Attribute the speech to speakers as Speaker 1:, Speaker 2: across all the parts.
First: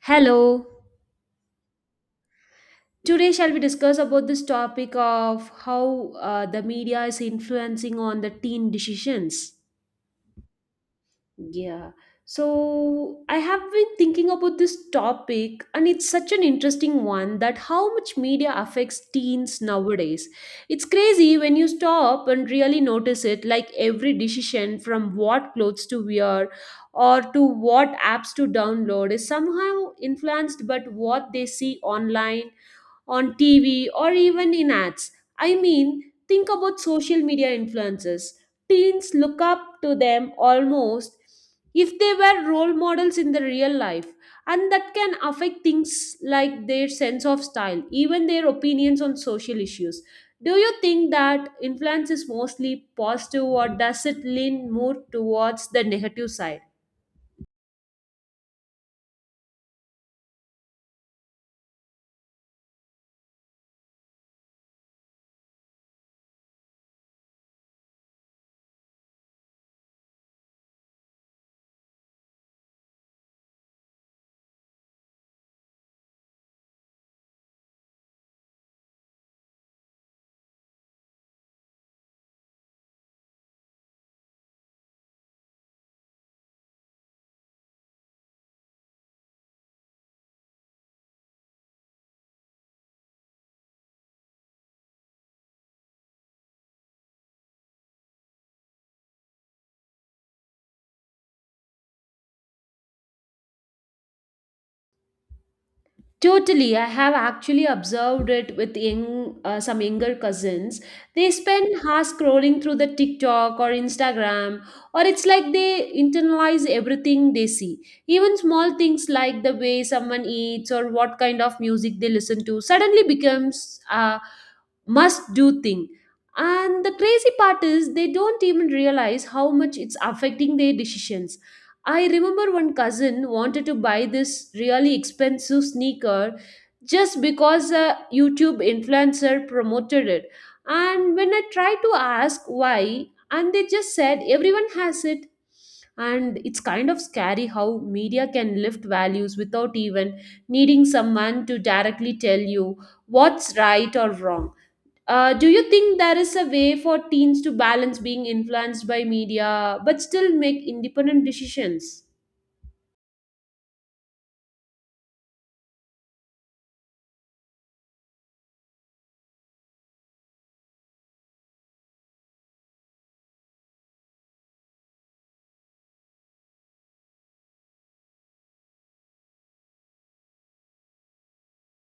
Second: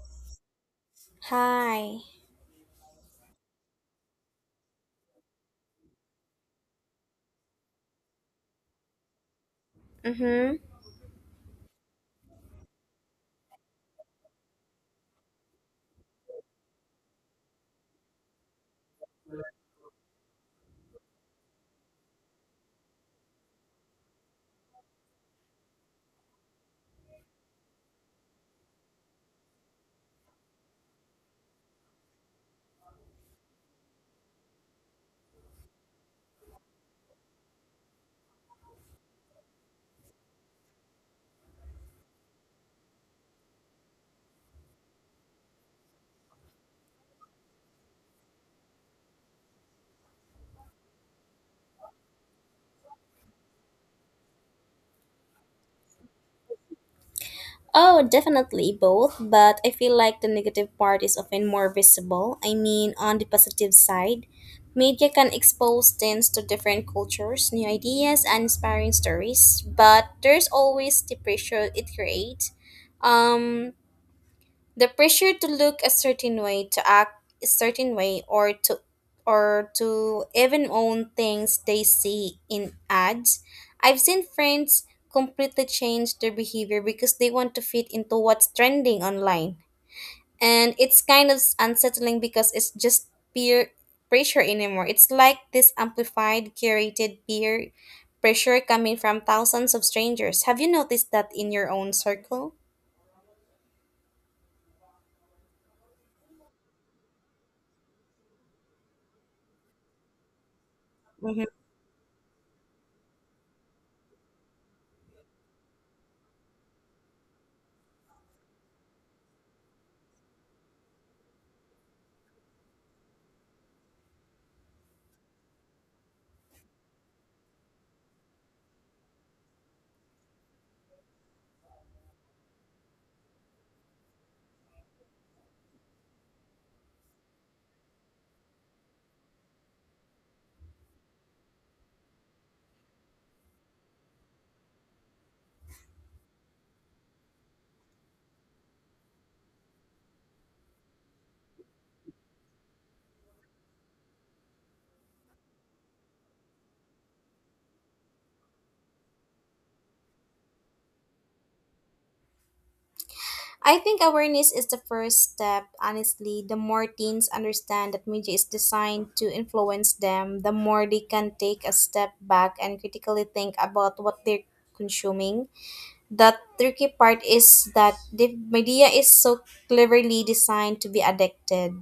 Speaker 1: Hello.
Speaker 2: Hi.
Speaker 1: Today shall we discuss about this topic of how the media is influencing on the teen decisions.
Speaker 2: Mm-hmm.
Speaker 1: Yeah. So I have been thinking about this topic, and it's such an interesting one that how much media affects teens nowadays. It's crazy when you stop and really notice it, like every decision from what clothes to wear or to what apps to download is somehow influenced by what they see online, on TV, or even in ads. I mean, think about social media influencers. Teens look up to them almost if they were role models in the real life, and that can affect things like their sense of style, even their opinions on social issues. Do you think that influence is mostly positive, or does it lean more towards the negative side?
Speaker 2: Oh, definitely both, but I feel like the negative part is often more visible. I mean, on the positive side, media can expose teens to different cultures, new ideas, and inspiring stories, but there's always the pressure it creates. Um, The pressure to look a certain way, to act a certain way, or to even own things they see in ads. I've seen friends completely change their behavior because they want to fit into what's trending online. And it's kind of unsettling because it's just peer pressure anymore. It's like this amplified, curated peer pressure coming from thousands of strangers. Have you noticed that in your own circle?
Speaker 1: Totally, I have actually observed it with some younger cousins. They spend hours scrolling through the TikTok or Instagram, or it's like they internalize everything they see. Even small things like the way someone eats or what kind of music they listen to suddenly becomes a must-do thing. And the crazy part is they don't even realize how much it's affecting their decisions. I remember one cousin wanted to buy this really expensive sneaker just because a YouTube influencer promoted it. And when I tried to ask why, and they just said everyone has it. And it's kind of scary how media can lift values without even needing someone to directly tell you what's right or wrong. Do you think there is a way for teens to balance being influenced by media but still make independent decisions?
Speaker 2: I think awareness is the first step, honestly. The more teens understand that media is designed to influence them, the more they can take a step back and critically think about what they're consuming. The tricky part is that the media is so cleverly designed to be addicted.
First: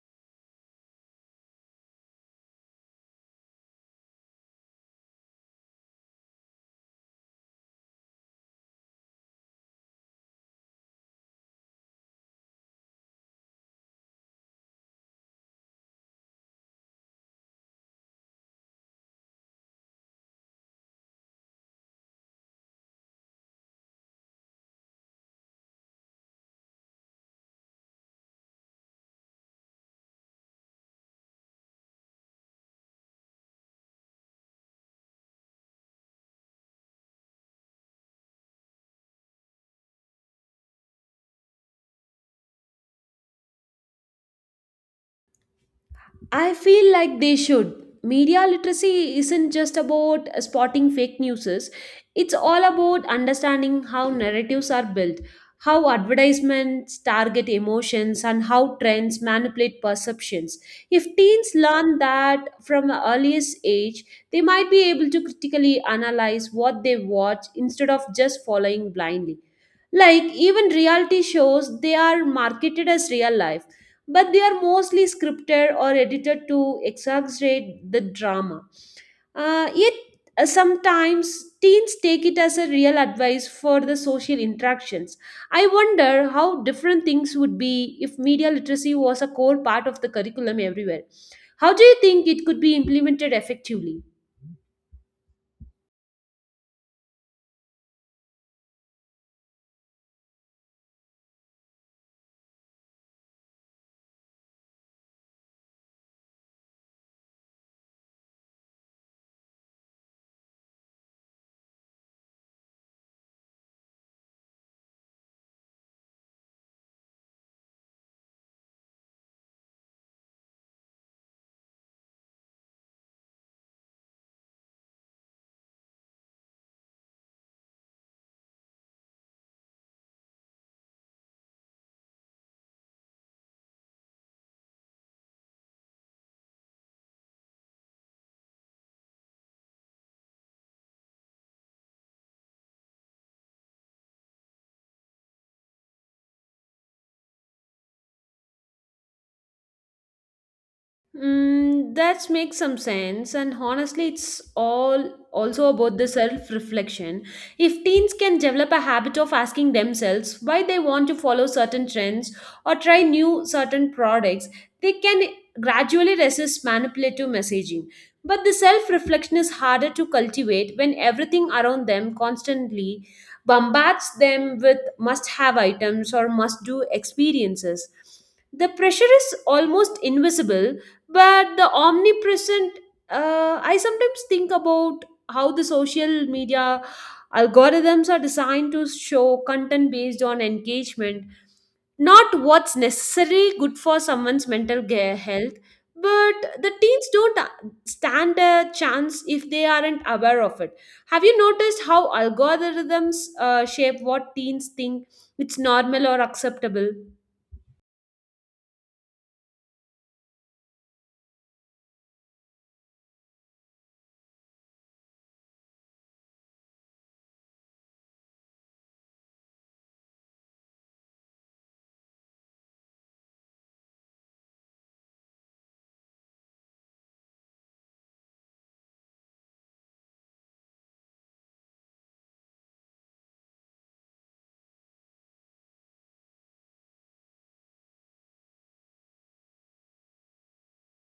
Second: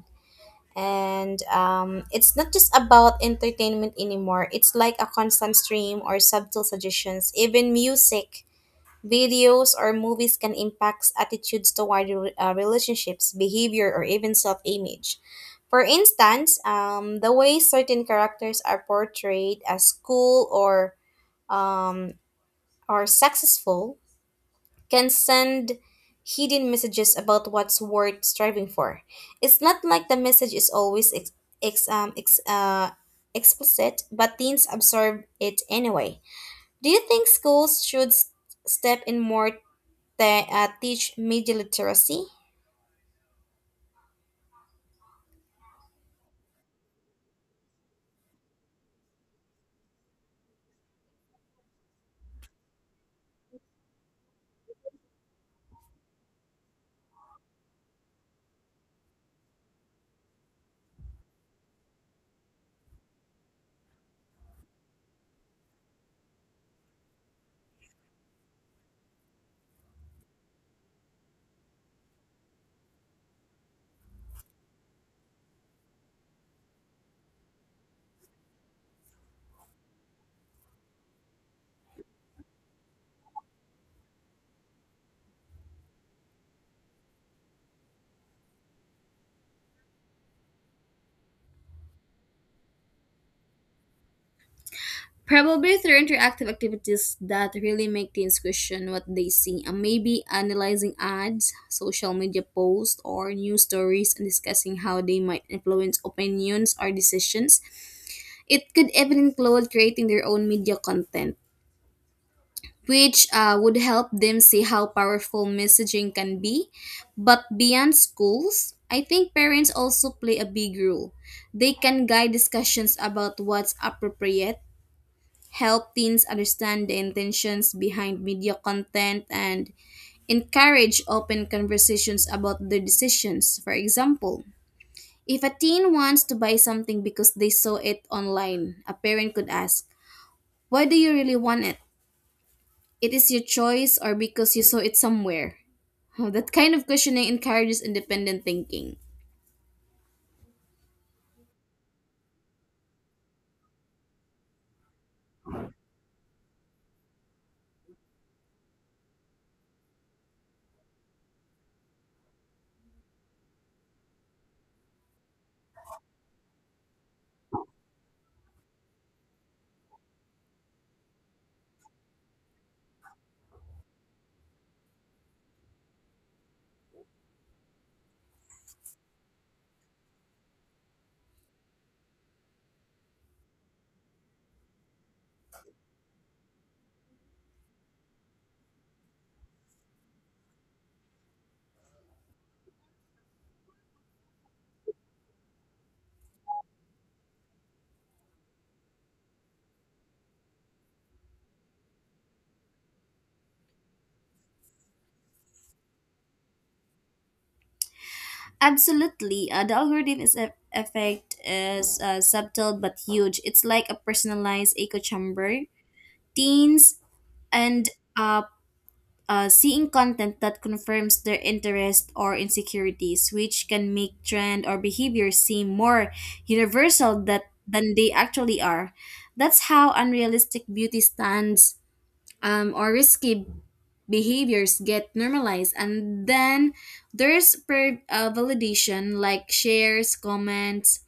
Speaker 2: And it's not just about entertainment anymore. It's like a constant stream or subtle suggestions. Even music videos or movies can impact attitudes toward relationships, behavior, or even self image. For instance, the way certain characters are portrayed as cool or um, or successful can send hidden messages about what's worth striving for. It's not like the message is always ex- um, ex- uh, explicit, but teens absorb it anyway. Do you think schools should step in more teach media literacy?
Speaker 1: I feel like they should. Media literacy isn't just about spotting fake news, it's all about understanding how narratives are built, how advertisements target emotions, and how trends manipulate perceptions. If teens learn that from the earliest age, they might be able to critically analyze what they watch instead of just following blindly. Like, even reality shows, they are marketed as real life, but they are mostly scripted or edited to exaggerate the drama. Yet, sometimes teens take it as a real advice for the social interactions. I wonder how different things would be if media literacy was a core part of the curriculum everywhere. How do you think it could be implemented effectively?
Speaker 2: Probably through interactive activities that really make teens question what they see, and maybe analyzing ads, social media posts, or news stories, and discussing how they might influence opinions or decisions. It could even include creating their own media content, which would help them see how powerful messaging can be. But beyond schools, I think parents also play a big role. They can guide discussions about what's appropriate, help teens understand the intentions behind media content, and encourage open conversations about their decisions. For example, if a teen wants to buy something because they saw it online, a parent could ask, "Why do you really want it? It is your choice or because you saw it somewhere." That kind of questioning encourages independent thinking.
Speaker 1: Mm, that makes some sense, and honestly, it's all also about the self reflection. If teens can develop a habit of asking themselves why they want to follow certain trends or try new certain products, they can gradually resist manipulative messaging. But the self reflection is harder to cultivate when everything around them constantly bombards them with must have items or must do experiences. The pressure is almost invisible but the omnipresent. I sometimes think about how the social media algorithms are designed to show content based on engagement, not what's necessarily good for someone's mental health. But the teens don't stand a chance if they aren't aware of it. Have you noticed how algorithms shape what teens think it's normal or acceptable?
Speaker 2: Absolutely. The algorithm is effect is subtle but huge. It's like a personalized echo chamber. Teens and uh, seeing content that confirms their interest or insecurities, which can make trend or behavior seem more universal that, than they actually are. That's how unrealistic beauty stands or risky behaviors get normalized, and then there's per validation like shares, comments.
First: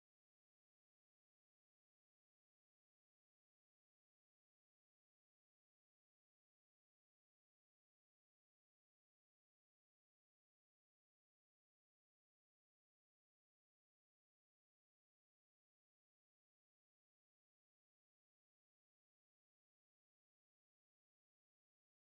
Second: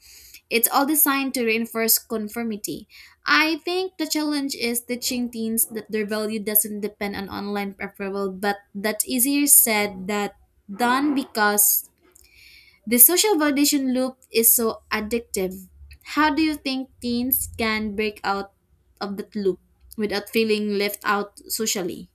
Speaker 2: It's all designed to reinforce conformity. I think the challenge is teaching teens that their value doesn't depend on online approval, but that's easier said than done because the social validation loop is so addictive. How do you think teens can break out of that loop without feeling left out socially?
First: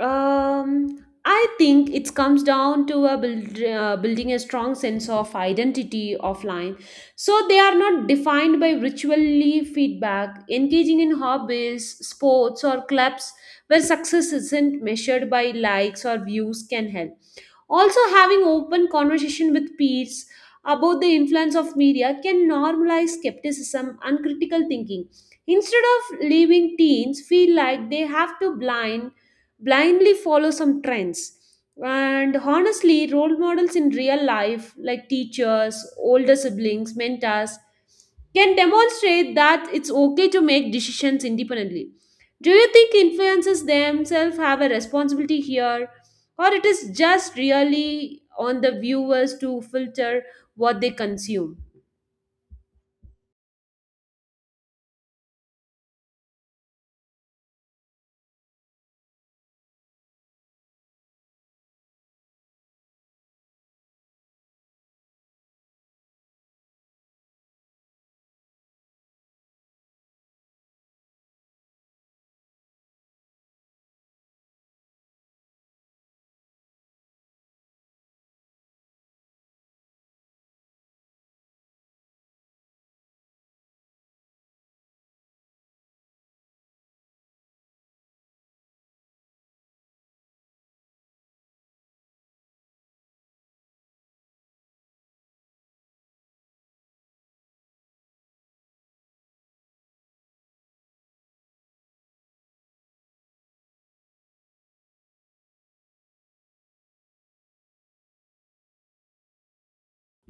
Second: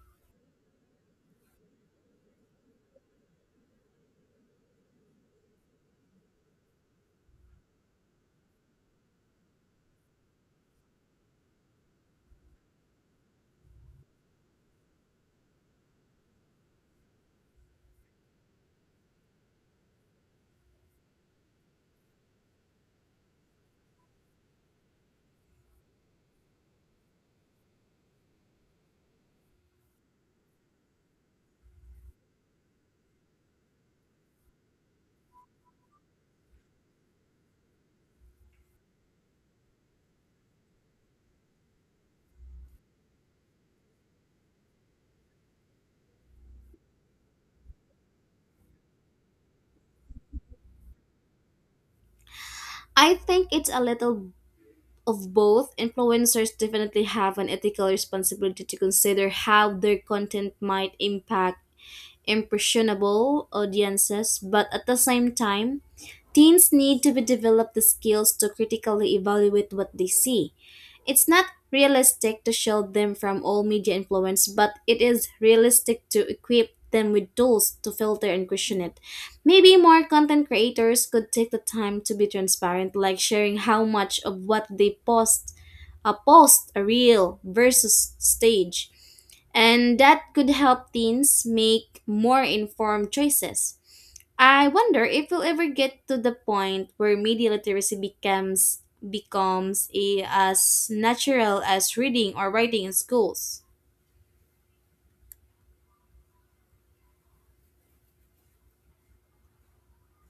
Speaker 1: I think it comes down to building a strong sense of identity offline. So they are not defined by ritually feedback, engaging in hobbies, sports, or clubs where success isn't measured by likes or views can help. Also, having open conversation with peers about the influence of media can normalize skepticism and critical thinking. Instead of leaving teens feel like they have to blindly follow some trends. And honestly, role models in real life, like teachers, older siblings, mentors, can demonstrate that it's okay to make decisions independently. Do you think influencers themselves have a responsibility here, or it is just really on the viewers to filter what they consume?
Speaker 2: I think it's a little of both. Influencers definitely have an ethical responsibility to consider how their content might impact impressionable audiences, but at the same time, teens need to be develop the skills to critically evaluate what they see. It's not realistic to shield them from all media influence, but it is realistic to equip them with tools to filter and question it. Maybe more content creators could take the time to be transparent, like sharing how much of what they post a post, a reel versus stage, and that could help teens make more informed choices. I wonder if we'll ever get to the point where media literacy becomes as natural as reading or writing in schools.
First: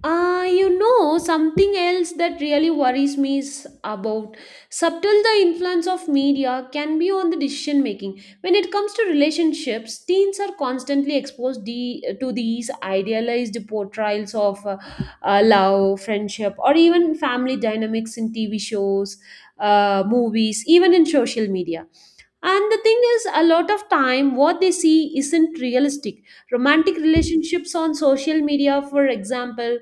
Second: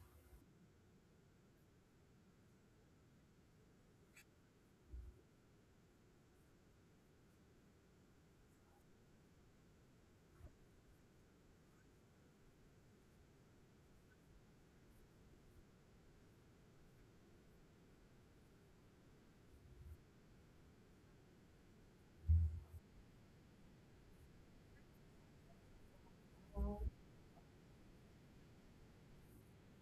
Speaker 1: Something else that really worries me is about subtle the influence of media can be on the decision making when it comes to relationships. Teens are constantly to these idealized portrayals of love, friendship, or even family dynamics in TV shows, movies, even in social media. And the thing is, a lot of time what they see isn't realistic. Romantic relationships on social media, for example,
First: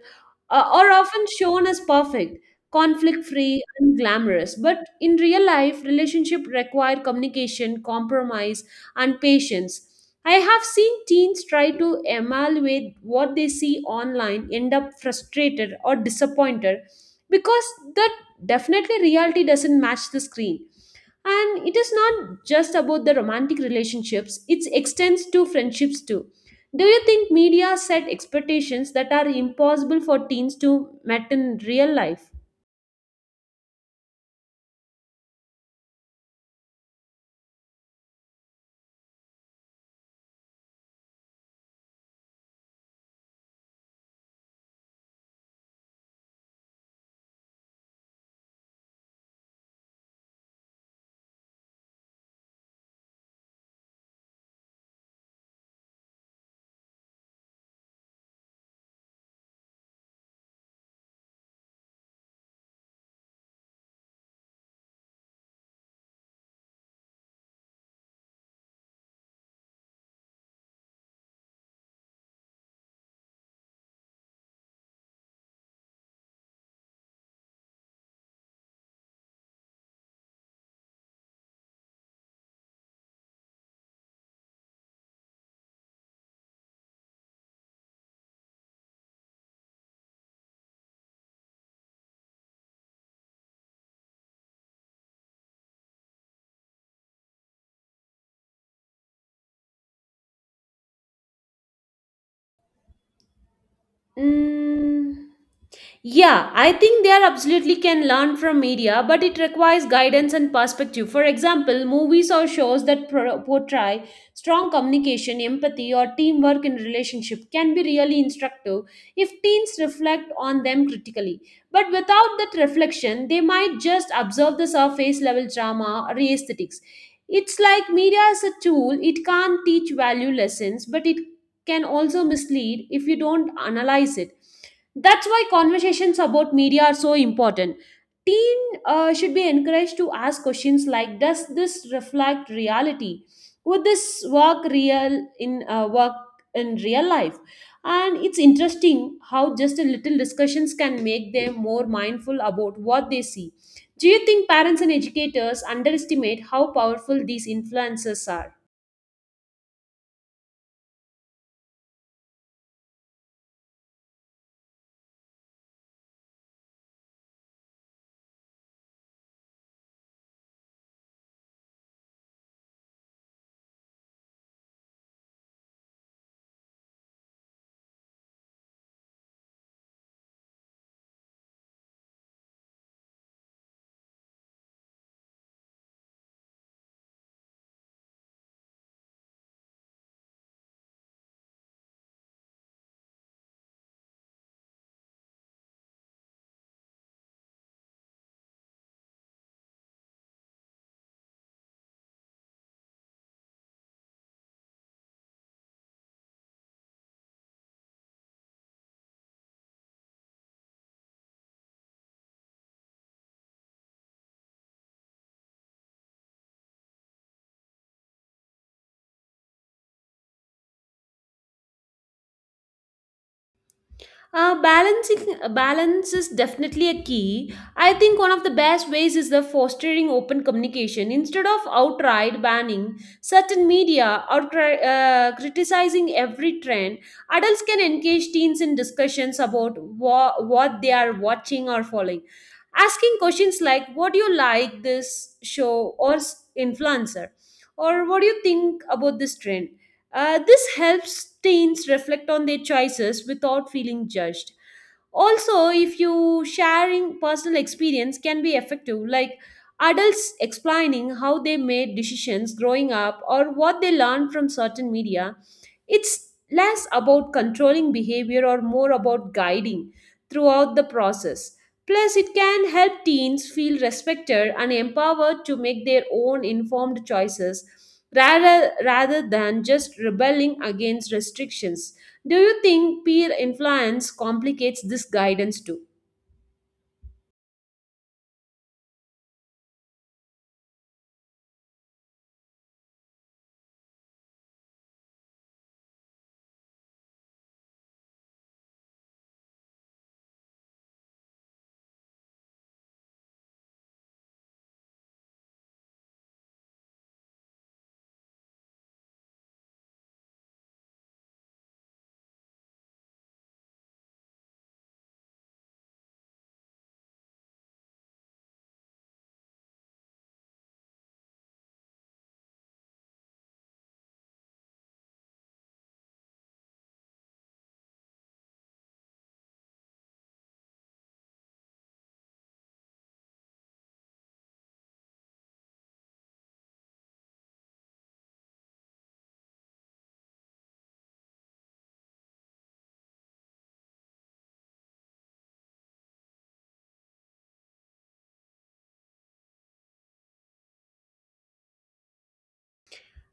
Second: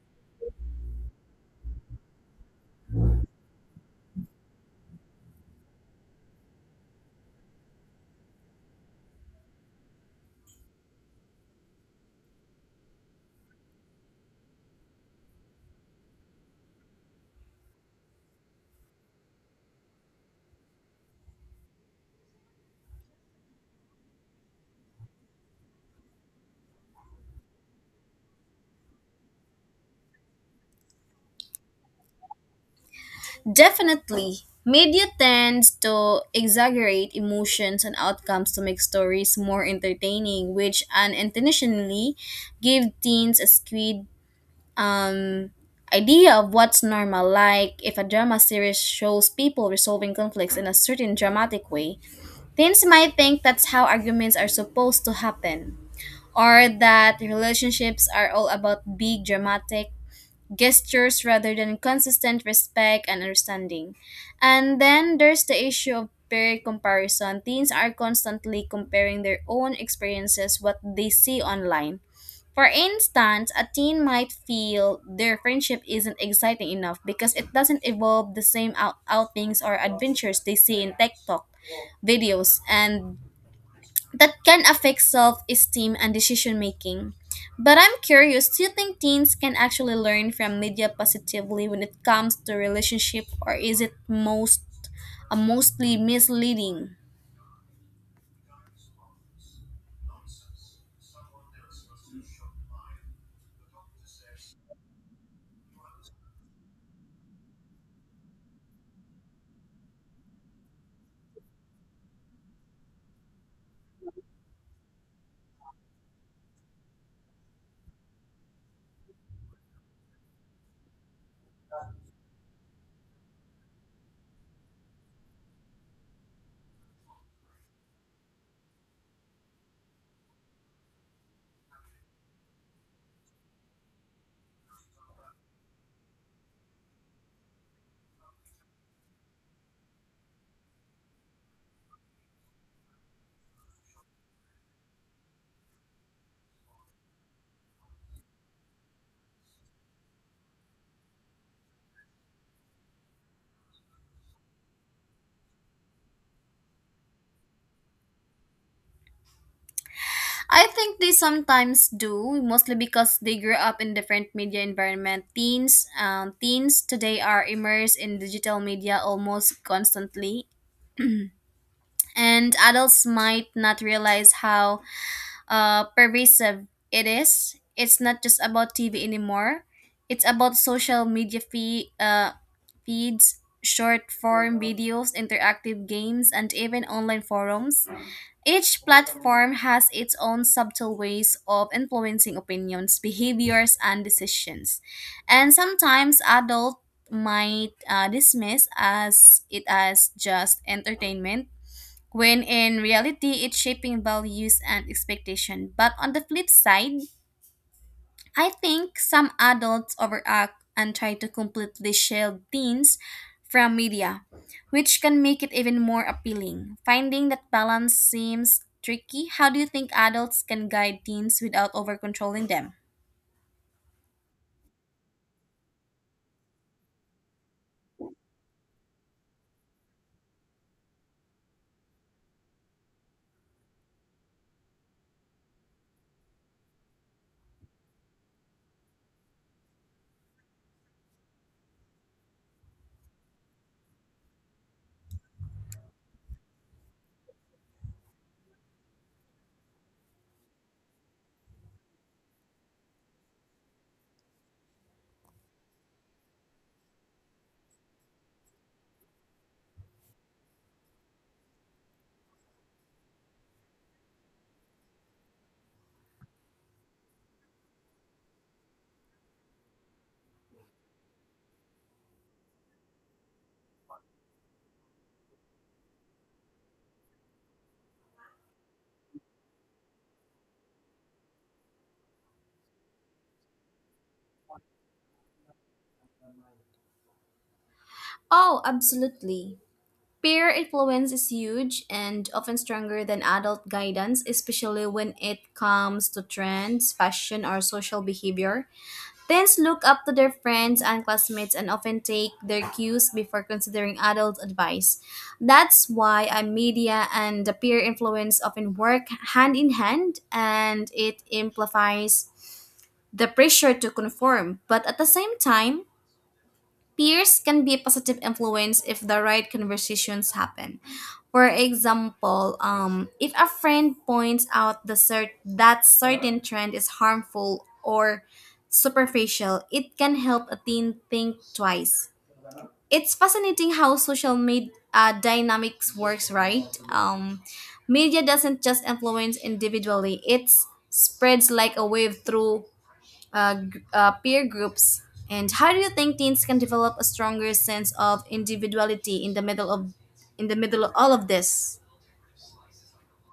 Speaker 1: are often shown as perfect, conflict free, and glamorous. But in real life, relationships require communication, compromise, and patience. I have seen teens try to evaluate what they see online, end up frustrated or disappointed because the definitely reality doesn't match the screen. And it is not just about the romantic relationships, it extends to friendships too. Do you think media set expectations that are impossible for teens to meet in real life?
Speaker 2: Definitely. Media tends to exaggerate emotions and outcomes to make stories more entertaining, which unintentionally give teens a skewed um, idea of what's normal. Like, if a drama series shows people resolving conflicts in a certain dramatic way, teens might think that's how arguments are supposed to happen, or that relationships are all about big dramatic gestures rather than consistent respect and understanding. And then there's the issue of peer comparison. Teens are constantly comparing their own experiences what they see online. For instance, a teen might feel their friendship isn't exciting enough because it doesn't involve the same outings or adventures they see in TikTok videos, and that can affect self esteem and decision making. But I'm curious, do you think teens can actually learn from media positively when it comes to relationship, or is it mostly misleading?
Speaker 1: Mm. Yeah, I think they are absolutely can learn from media, but it requires guidance and perspective. For example, movies or shows that portray strong communication, empathy, or teamwork in relationship can be really instructive if teens reflect on them critically. But without that reflection, they might just observe the surface level drama or aesthetics. It's like media is a tool, it can't teach value lessons, but it can also mislead if you don't analyze it. That's why conversations about media are so important. Teen Should be encouraged to ask questions like, does this reflect reality? Would this work real in work in real life? And it's interesting how just a little discussions can make them more mindful about what they see. Do you think parents and educators underestimate how powerful these influences are?
Speaker 2: I think they sometimes do, mostly because they grew up in different media environment. Teens today are immersed in digital media almost constantly, and adults might not realize how pervasive it is. It's not just about TV anymore. It's about social media feeds, short form videos, interactive games, and even online forums. Each platform has its own subtle ways of influencing opinions, behaviors, and decisions. And sometimes adults might dismiss as it as just entertainment when in reality it's shaping values and expectation. But on the flip side, I think some adults overact and try to completely shield teens from media, which can make it even more appealing. Finding that balance seems tricky. How do you think adults can guide teens without overcontrolling them?
Speaker 1: Balancing Balance is definitely a key. I think one of the best ways is the fostering open communication instead of outright banning certain media or criticizing every trend. Adults can engage teens in discussions about what they are watching or following, asking questions like, "What do you like this show or influencer?" or "What do you think about this trend?" This helps teens reflect on their choices without feeling judged. Also, if you sharing personal experience can be effective, like adults explaining how they made decisions growing up or what they learned from certain media, it's less about controlling behavior or more about guiding throughout the process. Plus, it can help teens feel respected and empowered to make their own informed choices rather than just rebelling against restrictions. Do you think peer influence complicates this guidance too?
Speaker 2: Oh, absolutely. Peer influence is huge and often stronger than adult guidance, especially when it comes to trends, fashion, or social behavior. Teens look up to their friends and classmates and often take their cues before considering adult advice. That's why media and the peer influence often work hand in hand, and it amplifies the pressure to conform. But at the same time, peers can be a positive influence if the right conversations happen. For example, if a friend points out that certain trend is harmful or superficial, it can help a teen think twice. It's fascinating how social media dynamics works, right? Media doesn't just influence individually; it spreads like a wave through peer groups? And how do you think teens can develop a stronger sense of individuality in the middle of all of this?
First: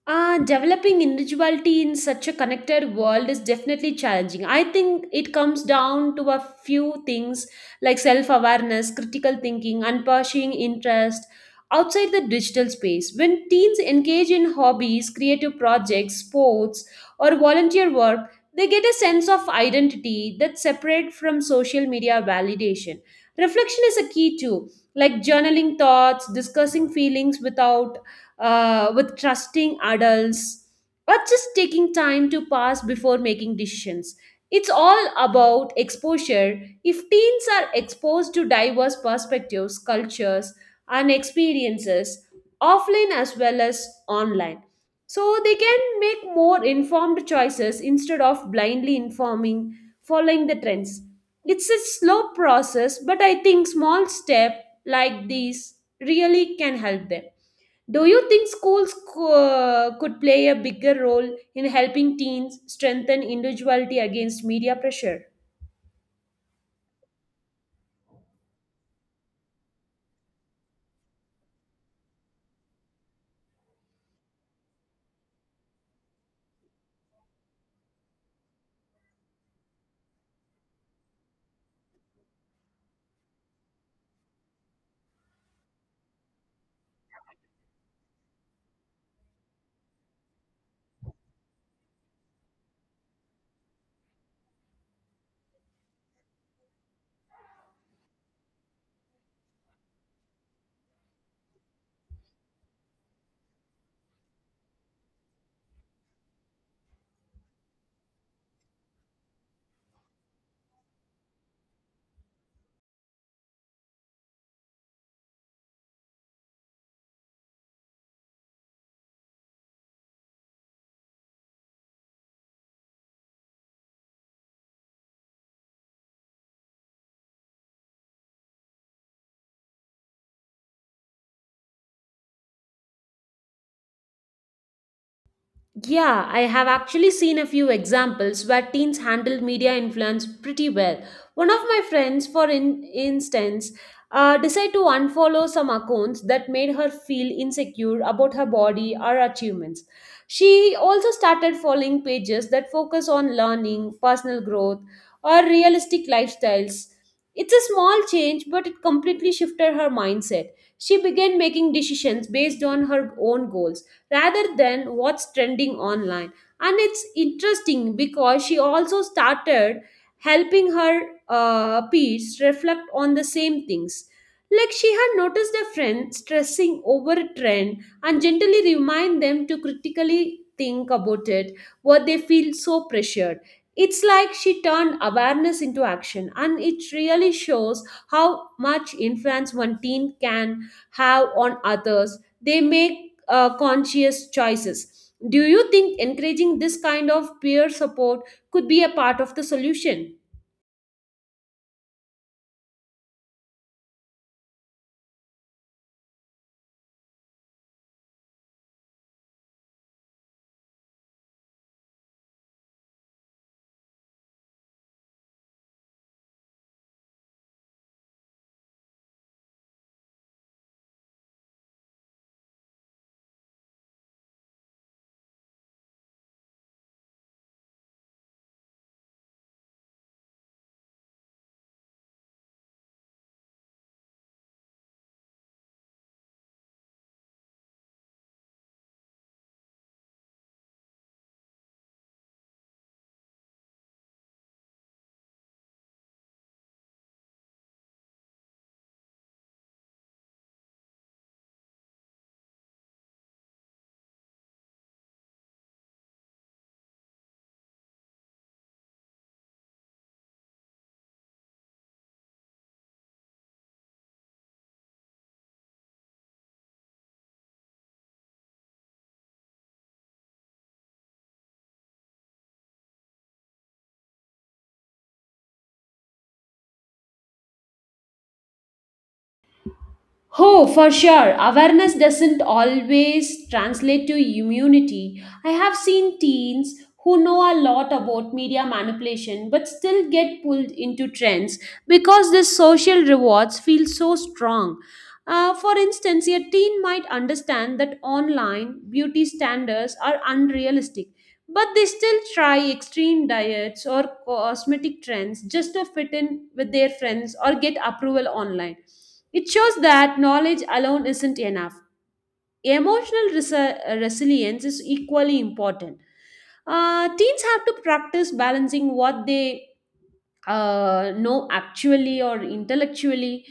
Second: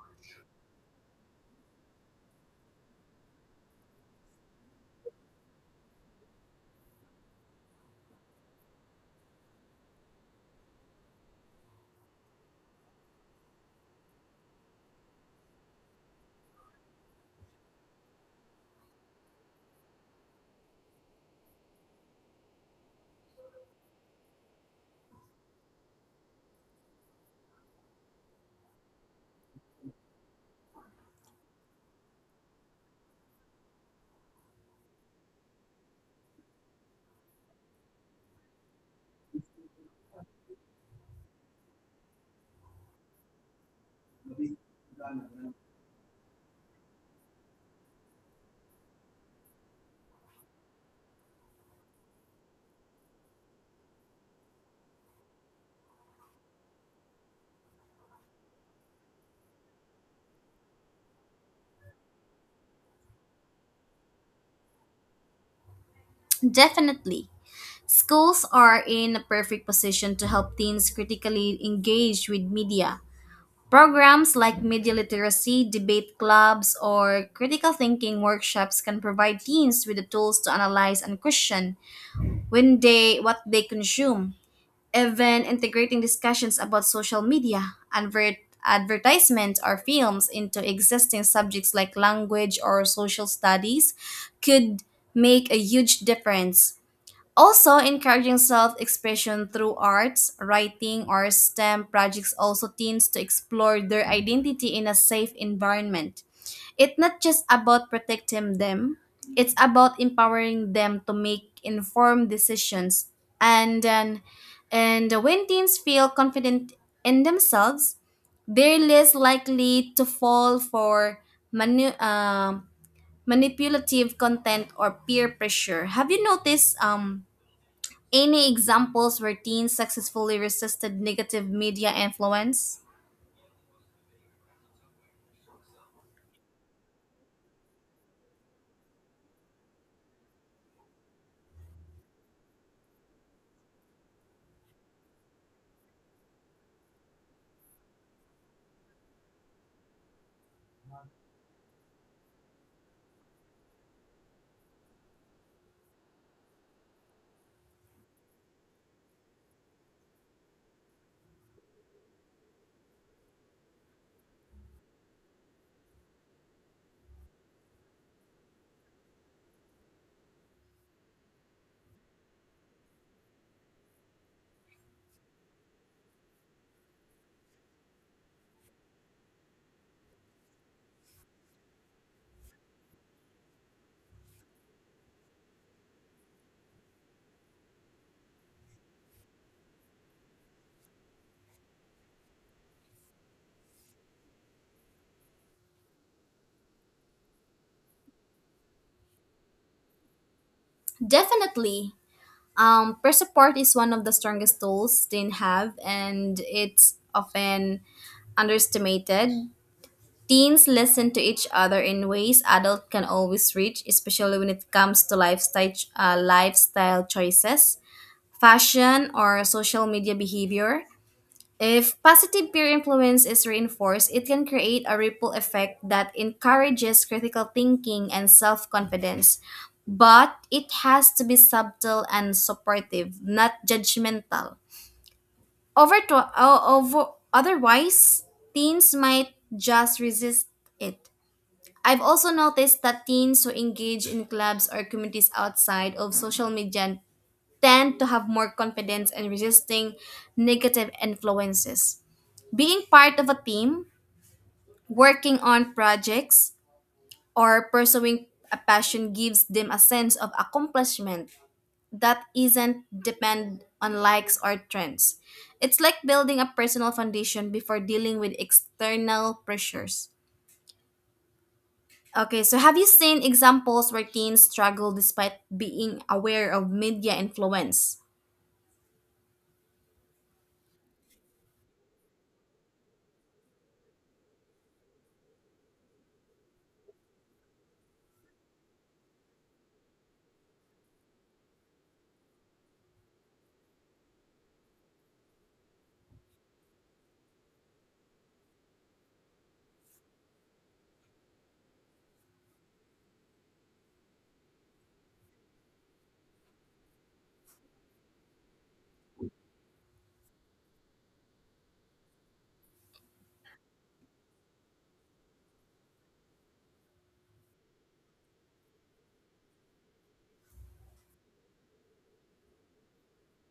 Speaker 1: Developing individuality in such a connected world is definitely challenging. I think it comes down to a few things like self awareness, critical thinking, and pursuing interest outside the digital space. When teens engage in hobbies, creative projects, sports, or volunteer work, they get a sense of identity that's separate from social media validation. Reflection is a key too, like journaling thoughts, discussing feelings without with trusting adults, or just taking time to pass before making decisions. It's all about exposure. If teens are exposed to diverse perspectives, cultures, and experiences, offline as well as online, so they can make more informed choices instead of following the trends. It's a slow process, but I think small step like these really can help them. Do you think schools could play a bigger role in helping teens strengthen individuality against media pressure?
Speaker 2: Definitely. Schools are in a perfect position to help teens critically engage with media. Programs like media literacy, debate clubs, or critical thinking workshops can provide teens with the tools to analyze and question when they what they consume. Even integrating discussions about social media, advertisements, or films into existing subjects like language or social studies could make a huge difference. Also, encouraging self expression through arts, writing, or STEM projects also teens to explore their identity in a safe environment. It's not just about protecting them, it's about empowering them to make informed decisions. And then, and when teens feel confident in themselves, they're less likely to fall for manu- um manipulative content or peer pressure. Have you noticed any examples where teens successfully resisted negative media influence?
Speaker 1: Yeah, I have actually seen a few examples where teens handled media influence pretty well. One of my friends, instance, decided to unfollow some accounts that made her feel insecure about her body or achievements. She also started following pages that focus on learning, personal growth, or realistic lifestyles. It's a small change, but it completely shifted her mindset. She began making decisions based on her own goals rather than what's trending online. And it's interesting because she also started helping her peers reflect on the same things. Like she had noticed a friend stressing over a trend and gently remind them to critically think about it, what they feel so pressured. It's like she turned awareness into action, and it really shows how much influence one teen can have on others, they make conscious choices. Do you think encouraging this kind of peer support could be a part of the solution?
Speaker 2: Definitely. Peer support is one of the strongest tools teens have, and it's often underestimated. Teens listen to each other in ways adults can always reach, especially when it comes to lifestyle choices, fashion, or social media behavior. If positive peer influence is reinforced, it can create a ripple effect that encourages critical thinking and self confidence. But it has to be subtle and supportive, not judgmental. Over to, o- over, Otherwise, teens might just resist it. I've also noticed that teens who engage in clubs or communities outside of social media tend to have more confidence in resisting negative influences. Being part of a team, working on projects, or pursuing a passion gives them a sense of accomplishment that isn't depend on likes or trends. It's like building a personal foundation before dealing with external pressures. Okay, so have you seen examples where teens struggle despite being aware of media influence?
Speaker 1: Oh, for sure. Awareness doesn't always translate to immunity. I have seen teens who know a lot about media manipulation but still get pulled into trends because the social rewards feel so strong. For instance, a teen might understand that online beauty standards are unrealistic, but they still try extreme diets or cosmetic trends just to fit in with their friends or get approval online. It shows that knowledge alone isn't enough. Emotional resilience is equally important. Teens have to practice balancing what they know actually or intellectually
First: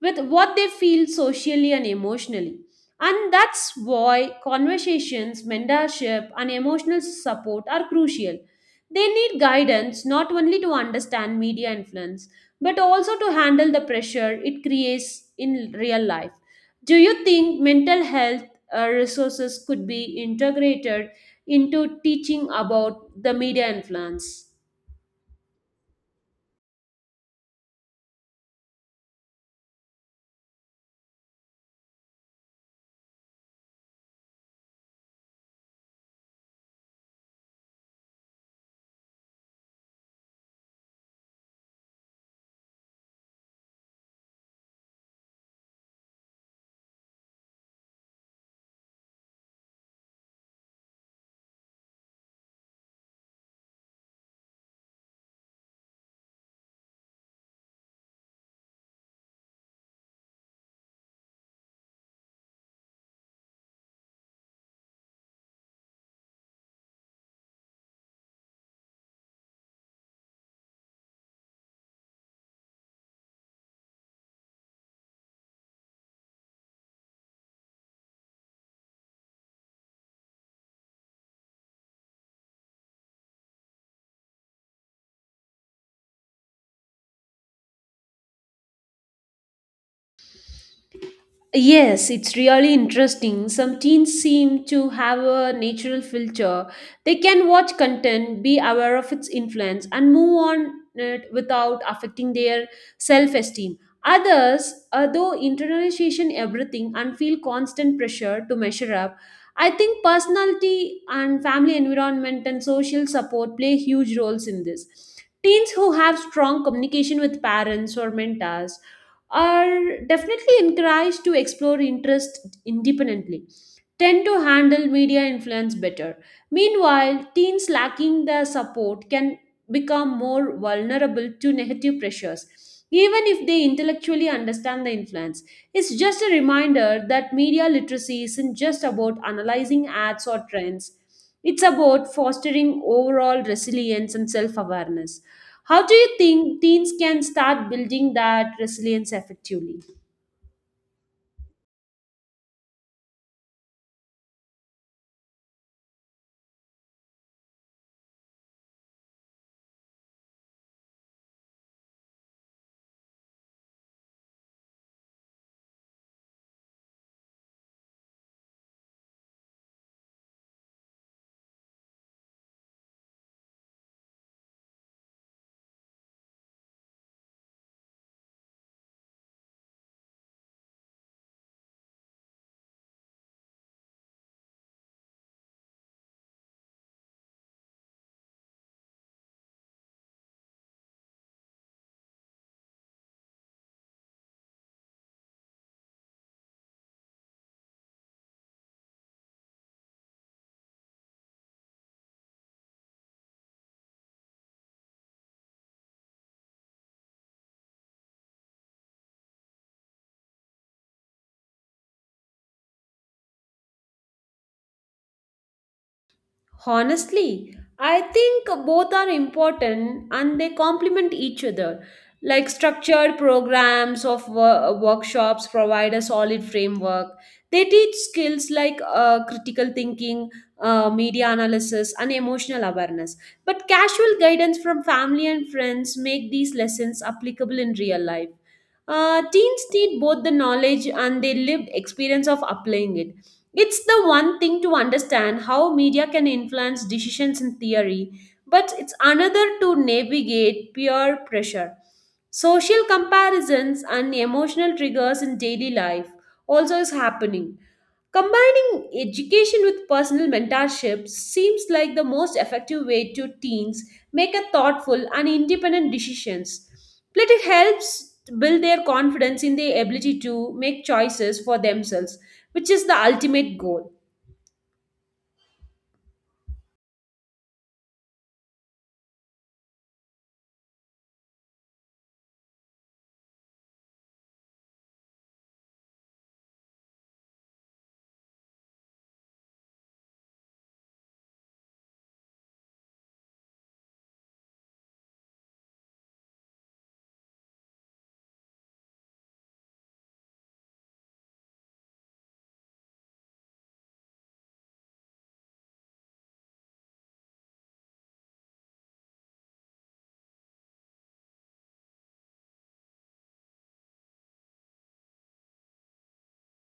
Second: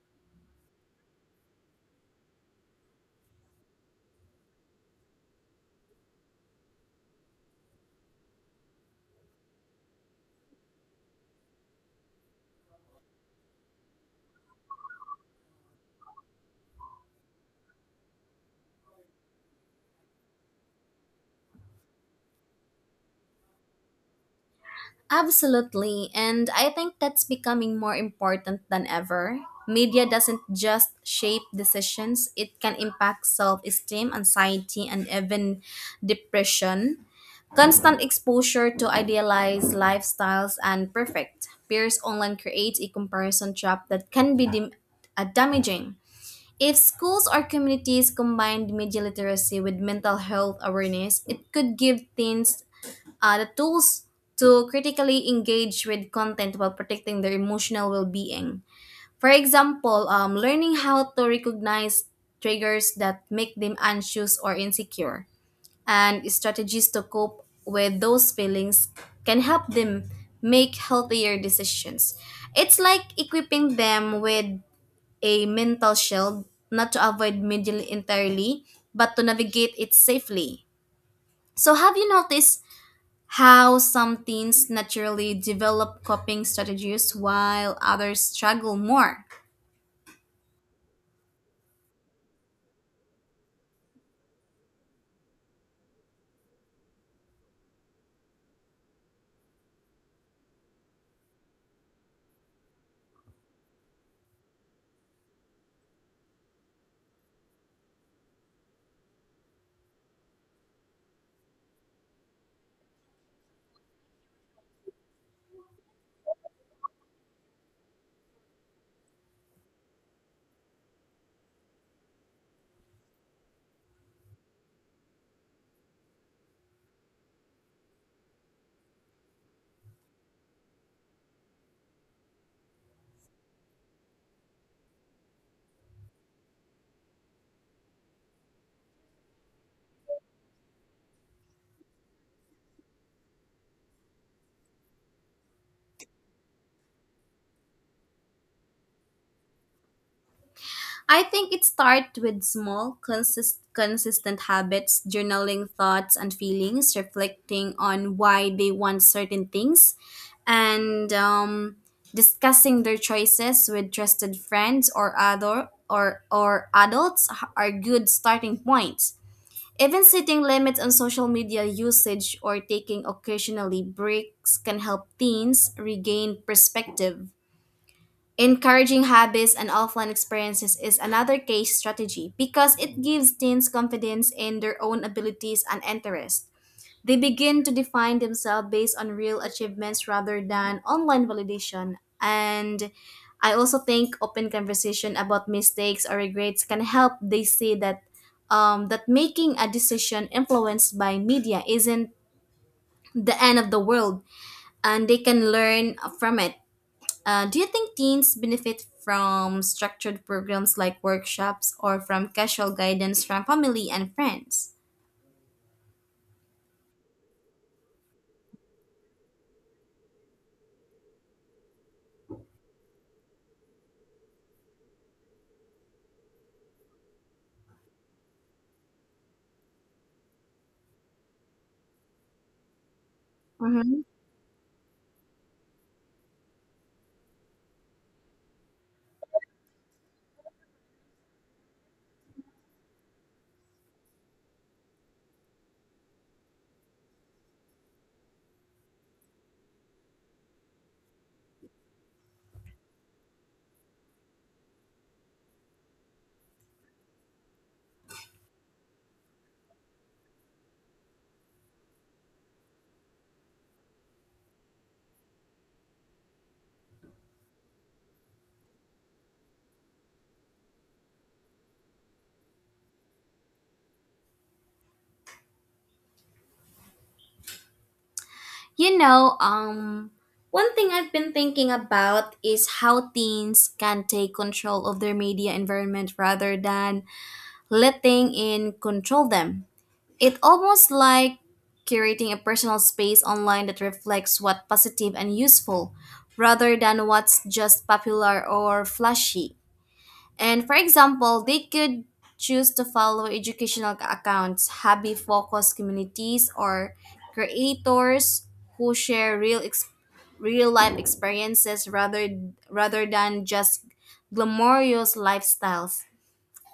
Speaker 1: with what they feel socially and emotionally. And that's why conversations, mentorship, and emotional support are crucial. They need guidance not only to understand media influence, but also to handle the pressure it creates in real life. Do you think mental health resources could be integrated into teaching about the media influence?
Speaker 2: Absolutely. And I think that's becoming more important than ever. Media doesn't just shape decisions, it can impact self esteem, anxiety, and even depression. Constant exposure to idealized lifestyles and perfect peers online creates a comparison trap that can be damaging. If schools or communities combined media literacy with mental health awareness, it could give teens the tools to critically engage with content while protecting their emotional well-being. For example, learning how to recognize triggers that make them anxious or insecure, and strategies to cope with those feelings can help them make healthier decisions. It's like equipping them with a mental shield, not to avoid media entirely, but to navigate it safely. So, have you noticed how some teens naturally develop coping strategies while others struggle more.
Speaker 1: Yes, it's really interesting. Some teens seem to have a natural filter. They can watch content, be aware of its influence, and move on it without affecting their self esteem. Others, though, internalization everything and feel constant pressure to measure up. I think personality and family environment and social support play huge roles in this. Teens who have strong communication with parents or mentors are definitely encouraged to explore interest independently tend to handle media influence better. Meanwhile, teens lacking the support can become more vulnerable to negative pressures even if they intellectually understand the influence. It's just a reminder that media literacy isn't just about analyzing ads or trends, it's about fostering overall resilience and self-awareness. How do you think teens can start building that resilience effectively?
Speaker 2: I think it starts with small, consistent habits, journaling thoughts and feelings, reflecting on why they want certain things, and discussing their choices with trusted friends or or adults are good starting points. Even setting limits on social media usage or taking occasionally breaks can help teens regain perspective. Encouraging habits and offline experiences is another case strategy because it gives teens confidence in their own abilities and interests. They begin to define themselves based on real achievements rather than online validation. And I also think open conversation about mistakes or regrets can help they see that that making a decision influenced by media isn't the end of the world, and they can learn from it. Do you think teens benefit from structured programs like workshops or from casual guidance from family and friends?
Speaker 1: Honestly, I think both are important and they complement each other. Like, structured programs of workshops provide a solid framework. They teach skills like critical thinking, media analysis, and emotional awareness. But casual guidance from family and friends make these lessons applicable in real life. Teens need both the knowledge and the lived experience of applying it. It's the one thing to understand how media can influence decisions in theory, but it's another to navigate peer pressure, social comparisons, and emotional triggers in daily life. Also, is happening. Combining education with personal mentorship seems like the most effective way to teens make a thoughtful and independent decisions. Plus, it helps build their confidence in their ability to make choices for themselves, which is the ultimate goal.
Speaker 2: You know, one thing I've been thinking about is how teens can take control of their media environment rather than letting it control them. It almost like curating a personal space online that reflects what's positive and useful rather than what's just popular or flashy. And for example, they could choose to follow educational accounts, hobby focused communities, or creators who share real life experiences rather than just glamorous lifestyles.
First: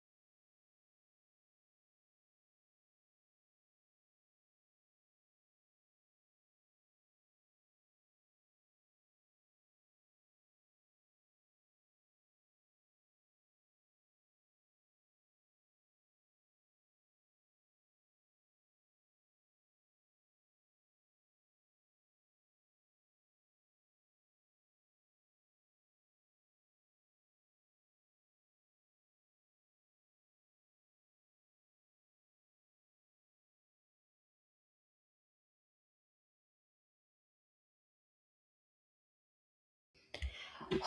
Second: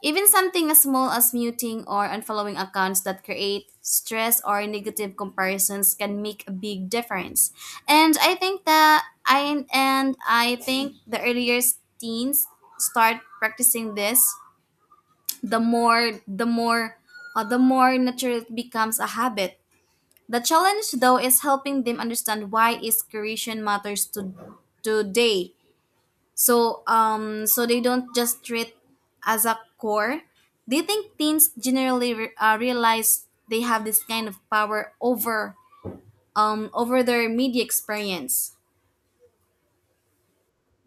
Speaker 2: Even something as small as muting or unfollowing accounts that create stress or negative comparisons can make a big difference. And I think the earlier teens start practicing this, the more the more the more natural it becomes a habit. The challenge though is helping them understand why is creation matters to today, so they don't just treat as a core. Do you think teens generally realize they have this kind of power over their media experience?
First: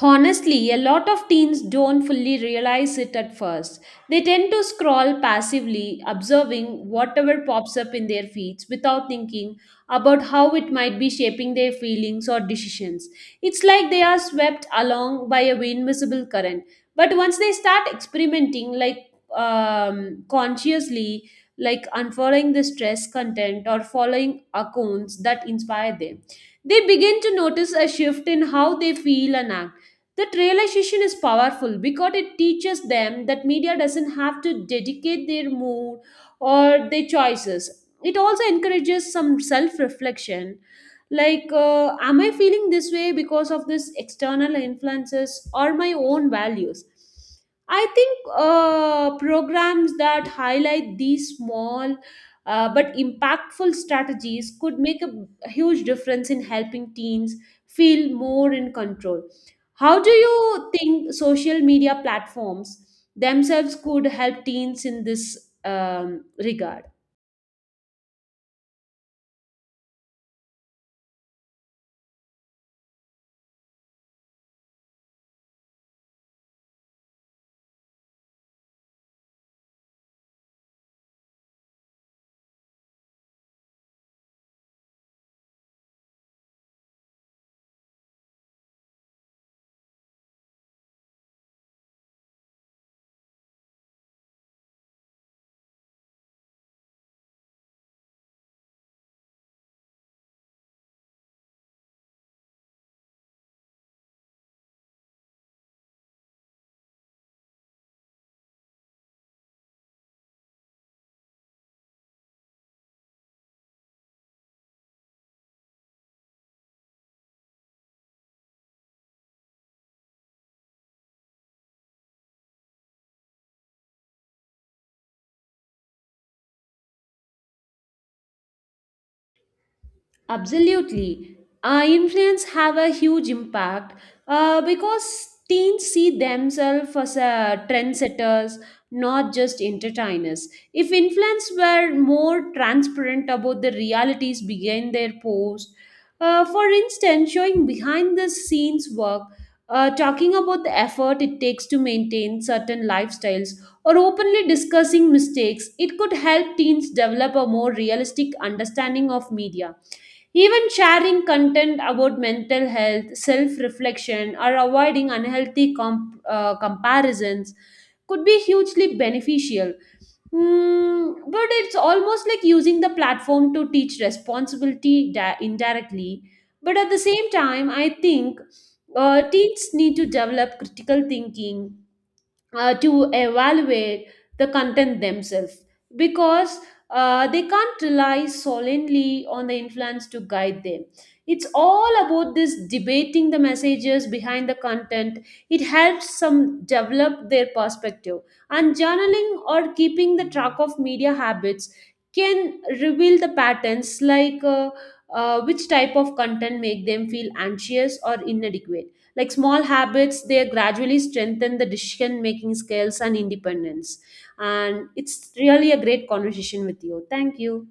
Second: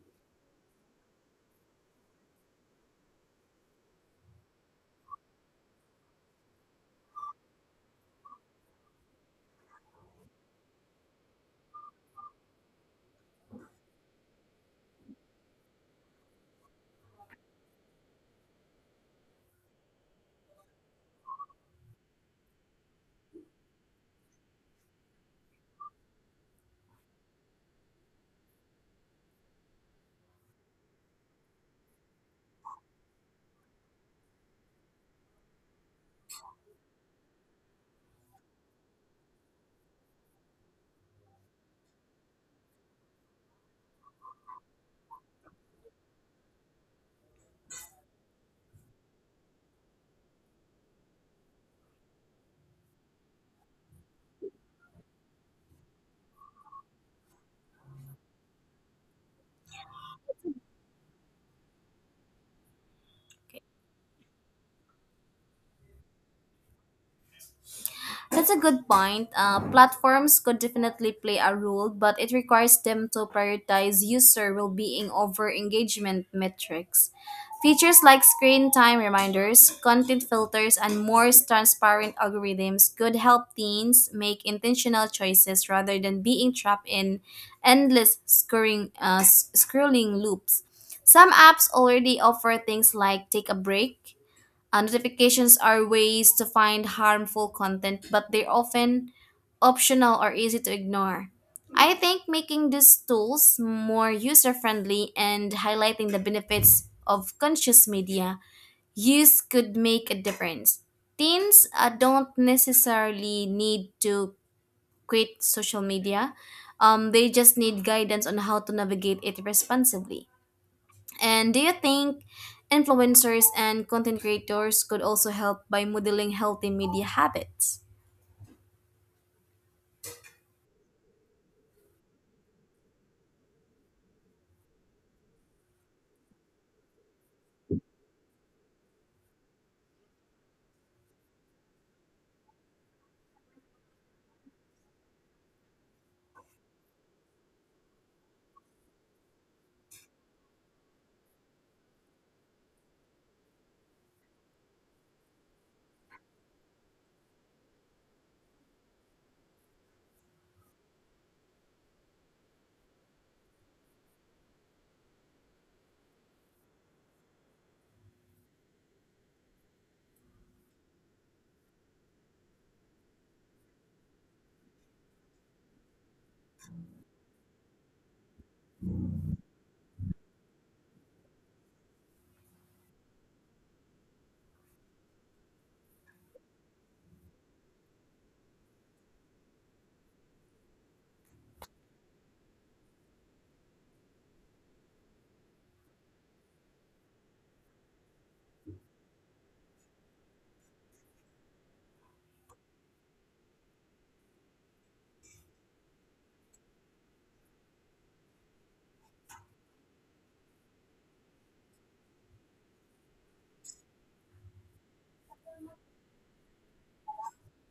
Speaker 1: Honestly, a lot of teens don't fully realize it at first. They tend to scroll passively, observing whatever pops up in their feeds without thinking about how it might be shaping their feelings or decisions. It's like they are swept along by a invisible current. But once they start experimenting, like consciously, like unfollowing the stress content or following accounts that inspire them, they begin to notice a shift in how they feel and act. That realization is powerful because it teaches them that media doesn't have to dedicate their mood or their choices. It also encourages some self reflection. Like, am I feeling this way because of this external influences or my own values? I think programs that highlight these small but impactful strategies could make a huge difference in helping teens feel more in control. How do you think social media platforms themselves could help teens in this regard?
Speaker 2: That's a good point. Platforms could definitely play a role, but it requires them to prioritize user well being over engagement metrics. Features like screen time reminders, content filters, and more transparent algorithms could help teens make intentional choices rather than being trapped in endless scrolling loops. Some apps already offer things like take a break notifications are ways to find harmful content, but they're often optional or easy to ignore. I think making these tools more user friendly and highlighting the benefits of conscious media use could make a difference. Teens don't necessarily need to quit social media, they just need guidance on how to navigate it responsibly. And do you think influencers and content creators could also help by modeling healthy media habits?
Speaker 1: Absolutely. Influence have a huge impact because teens see themselves as trendsetters, not just entertainers. If influence were more transparent about the realities behind their post, for instance, showing behind the scenes work, talking about the effort it takes to maintain certain lifestyles, or openly discussing mistakes, it could help teens develop a more realistic understanding of media. Even sharing content about mental health, self reflection, or avoiding unhealthy comparisons could be hugely beneficial. Mm, but it's almost like using the platform to teach responsibility indirectly. But at the same time, I think teens need to develop critical thinking, to evaluate the content themselves because they can't rely solely on the influence to guide them. It's all about this debating the messages behind the content. It helps some develop their perspective. And journaling or keeping the track of media habits can reveal the patterns like which type of content make them feel anxious or inadequate like small habits, they gradually strengthen the decision making skills and independence. And it's really a great conversation with you. Thank you.